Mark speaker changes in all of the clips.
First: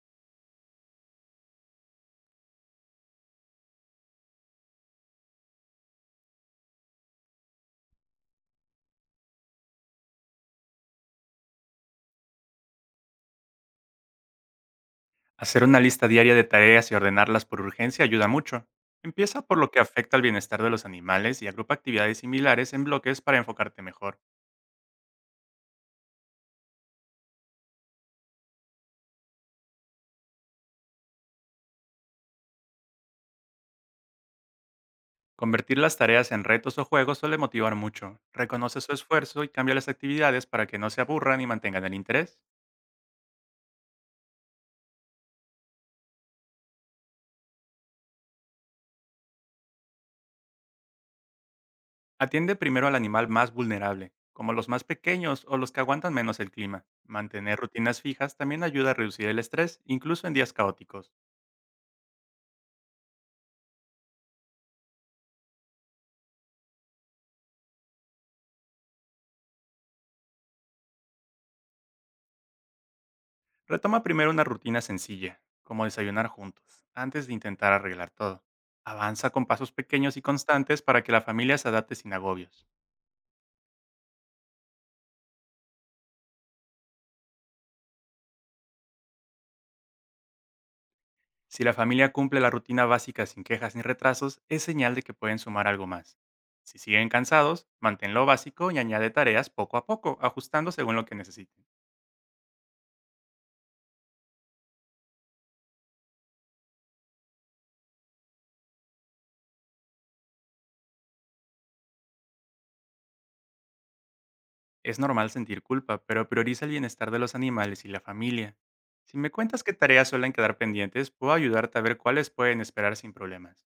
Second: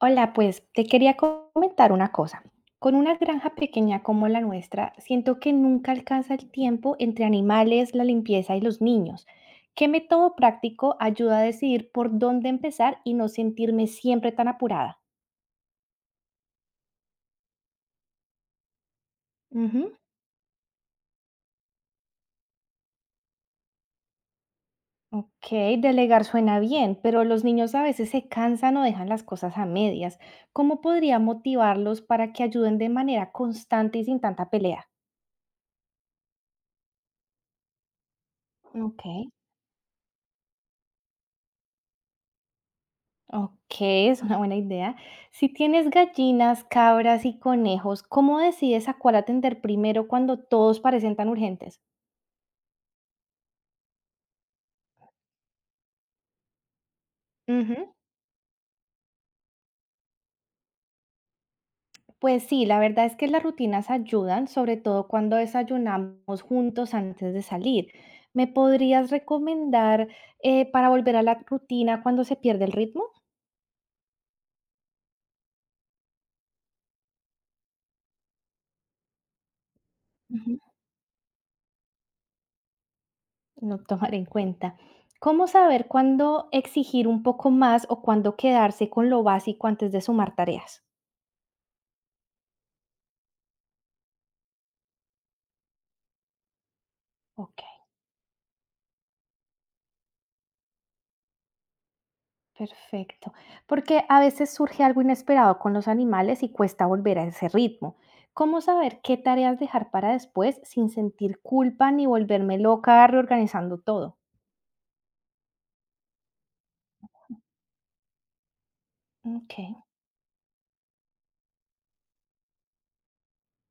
Speaker 1: Hola, pues te quería comentar una cosa. Con una granja pequeña como la nuestra, siento que nunca alcanza el tiempo entre animales, la limpieza y los niños. ¿Qué método práctico ayuda a decidir por dónde empezar y no sentirme siempre tan apurada?
Speaker 2: Hacer una lista diaria de tareas y ordenarlas por urgencia ayuda mucho. Empieza por lo que
Speaker 1: Ujú.
Speaker 2: afecta al bienestar de los animales y agrupa actividades similares en bloques para enfocarte mejor.
Speaker 1: Ok, delegar suena bien, pero los niños a veces se cansan o dejan las cosas a medias. ¿Cómo podría motivarlos para que ayuden de manera constante y sin tanta pelea?
Speaker 2: Convertir las tareas en retos o juegos suele motivar mucho. Reconoce su
Speaker 1: Ok.
Speaker 2: esfuerzo y cambia las actividades para que no se aburran y mantengan el interés.
Speaker 1: Ok, es una buena idea. Si tienes gallinas, cabras y conejos, ¿cómo decides a cuál atender primero cuando todos parecen tan urgentes?
Speaker 2: Atiende primero al animal más vulnerable, como los más pequeños o los que aguantan menos el clima. Mantener
Speaker 1: Ujú.
Speaker 2: rutinas fijas también ayuda a reducir el estrés, incluso en días caóticos.
Speaker 1: Pues sí, la verdad es que las rutinas ayudan, sobre todo cuando desayunamos juntos antes de salir. ¿Me podrías recomendar para volver a la rutina cuando se pierde el ritmo?
Speaker 2: Retoma primero una rutina sencilla, como desayunar juntos, antes de intentar arreglar todo. Avanza con pasos pequeños y
Speaker 1: Ujú.
Speaker 2: constantes para que la familia se adapte sin agobios.
Speaker 1: No tomar en cuenta. ¿Cómo saber cuándo exigir un poco más o cuándo quedarse con lo básico antes de sumar tareas?
Speaker 2: Si la familia cumple la rutina básica sin quejas ni retrasos, es señal de que pueden sumar algo más. Si siguen
Speaker 1: Ok.
Speaker 2: cansados, mantén lo básico y añade tareas poco a poco, ajustando según lo que necesiten.
Speaker 1: Perfecto, porque a veces surge algo inesperado con los animales y cuesta volver a ese ritmo. ¿Cómo saber qué tareas dejar para después sin sentir culpa ni volverme loca reorganizando todo?
Speaker 2: Es normal sentir culpa, pero prioriza el bienestar de los animales y la familia. Si me
Speaker 1: Ok.
Speaker 2: cuentas qué tareas suelen quedar pendientes, puedo ayudarte a ver cuáles pueden esperar sin problemas.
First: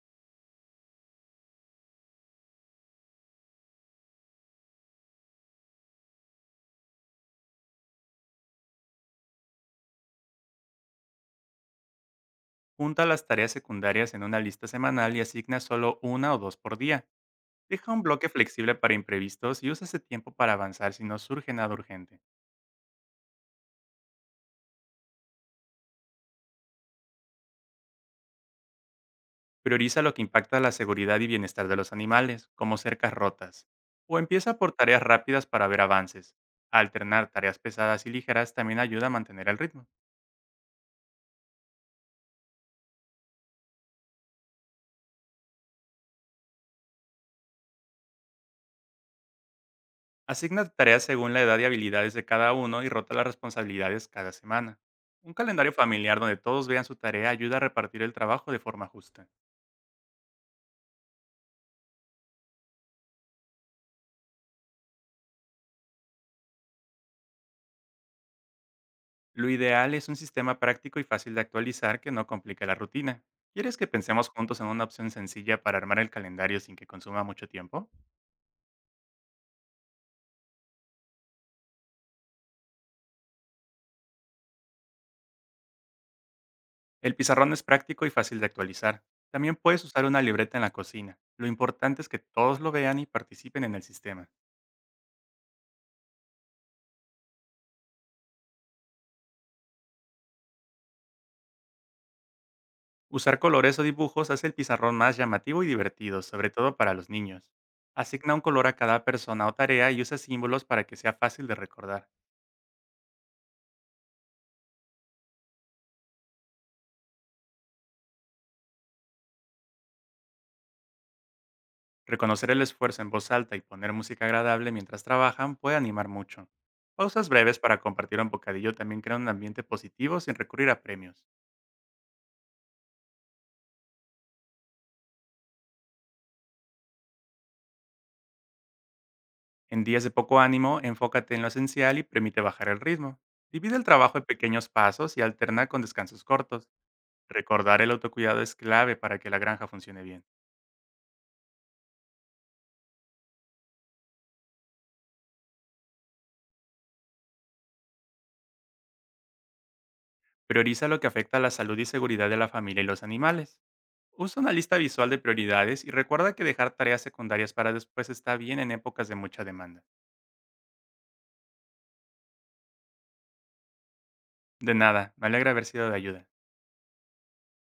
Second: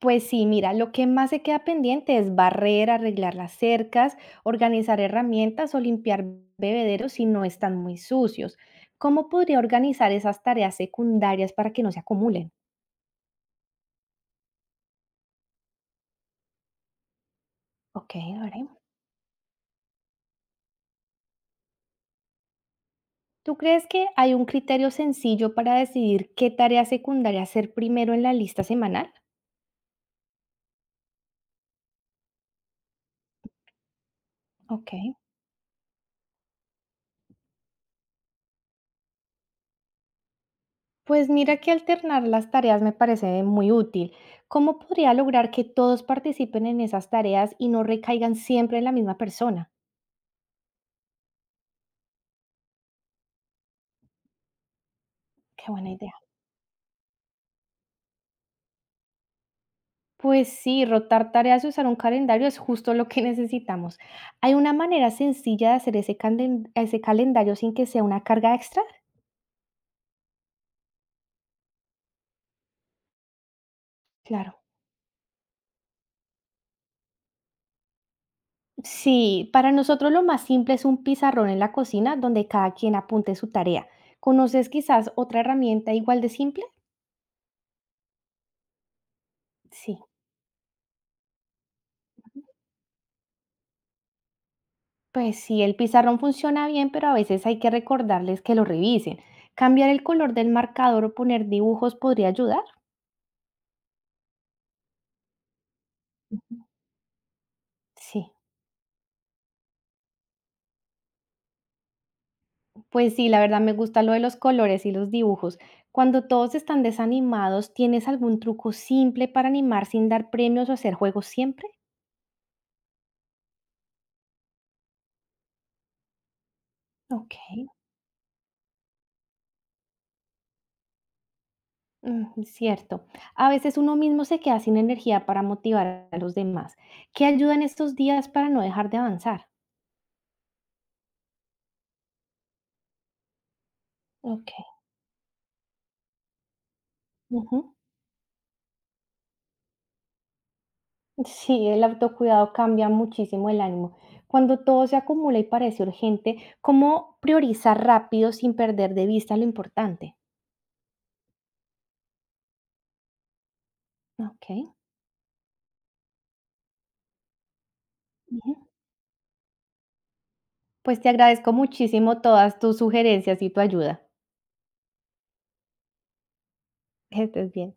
Speaker 1: Pues sí, mira, lo que más se queda pendiente es barrer, arreglar las cercas, organizar herramientas o limpiar bebederos si no están muy sucios. ¿Cómo podría organizar esas tareas secundarias para que no se acumulen?
Speaker 2: Junta las tareas secundarias en una lista semanal y asigna solo una o dos por día. Deja un
Speaker 1: Ok,
Speaker 2: bloque
Speaker 1: a ver.
Speaker 2: flexible para imprevistos y usa ese tiempo para avanzar si no surge nada urgente.
Speaker 1: ¿Tú crees que hay un criterio sencillo para decidir qué tarea secundaria hacer primero en la lista semanal?
Speaker 2: Prioriza lo que impacta la seguridad y bienestar de los animales, como cercas rotas. O empieza por
Speaker 1: Ok.
Speaker 2: tareas rápidas para ver avances. Alternar tareas pesadas y ligeras también ayuda a mantener el ritmo.
Speaker 1: Pues mira que alternar las tareas me parece muy útil. ¿Cómo podría lograr que todos participen en esas tareas y no recaigan siempre en la misma persona?
Speaker 2: Asigna tareas según la edad y habilidades de cada uno y rota las responsabilidades cada semana. Un
Speaker 1: Qué
Speaker 2: calendario
Speaker 1: buena idea.
Speaker 2: familiar donde todos vean su tarea ayuda a repartir el trabajo de forma justa.
Speaker 1: Pues sí, rotar tareas y usar un calendario es justo lo que necesitamos. ¿Hay una manera sencilla de hacer ese calendario sin que sea una carga extra?
Speaker 2: Lo ideal es un sistema práctico y fácil de actualizar que no complique la rutina. ¿Quieres que pensemos
Speaker 1: Claro.
Speaker 2: juntos en una opción sencilla para armar el calendario sin que consuma mucho tiempo?
Speaker 1: Sí, para nosotros lo más simple es un pizarrón en la cocina donde cada quien apunte su tarea. ¿Conoces quizás otra herramienta igual de simple?
Speaker 2: El pizarrón es práctico y fácil de actualizar. También puedes
Speaker 1: Sí,
Speaker 2: usar una libreta en la cocina. Lo importante es que todos lo vean y participen en el sistema.
Speaker 1: pues sí, el pizarrón funciona bien, pero a veces hay que recordarles que lo revisen. Cambiar el color del marcador o poner dibujos podría ayudar.
Speaker 2: Usar colores o dibujos hace el pizarrón más llamativo y divertido, sobre todo para los niños.
Speaker 1: Sí,
Speaker 2: Asigna un color a cada persona o tarea y usa símbolos para que sea fácil de recordar.
Speaker 1: pues sí, la verdad me gusta lo de los colores y los dibujos. Cuando todos están desanimados, ¿tienes algún truco simple para animar sin dar premios o hacer juegos siempre?
Speaker 2: Reconocer el esfuerzo en voz alta y poner música agradable mientras trabajan puede animar mucho. Pausas
Speaker 1: Ok.
Speaker 2: breves para compartir un bocadillo también crean un ambiente positivo sin recurrir a premios.
Speaker 1: Mm, cierto. A veces uno mismo se queda sin energía para motivar a los demás. ¿Qué ayuda en estos días para no dejar de avanzar?
Speaker 2: En días de poco ánimo, enfócate en lo esencial y permite bajar el ritmo. Divide el trabajo en
Speaker 1: Ok.
Speaker 2: pequeños pasos y alterna con descansos cortos.
Speaker 1: Ujú.
Speaker 2: Recordar el autocuidado es clave para que la granja funcione bien.
Speaker 1: Sí, el autocuidado cambia muchísimo el ánimo. Cuando todo se acumula y parece urgente, ¿cómo priorizar rápido sin perder de vista lo importante?
Speaker 2: Prioriza lo que afecta a la salud y seguridad de la familia y los animales. Usa
Speaker 1: Ok.
Speaker 2: una lista visual de prioridades y recuerda que dejar tareas secundarias para después está bien
Speaker 1: Ujú.
Speaker 2: en épocas de mucha demanda.
Speaker 1: Pues te agradezco muchísimo todas tus sugerencias y tu ayuda.
Speaker 2: De nada, me alegra haber sido de ayuda.
Speaker 1: Que estés bien.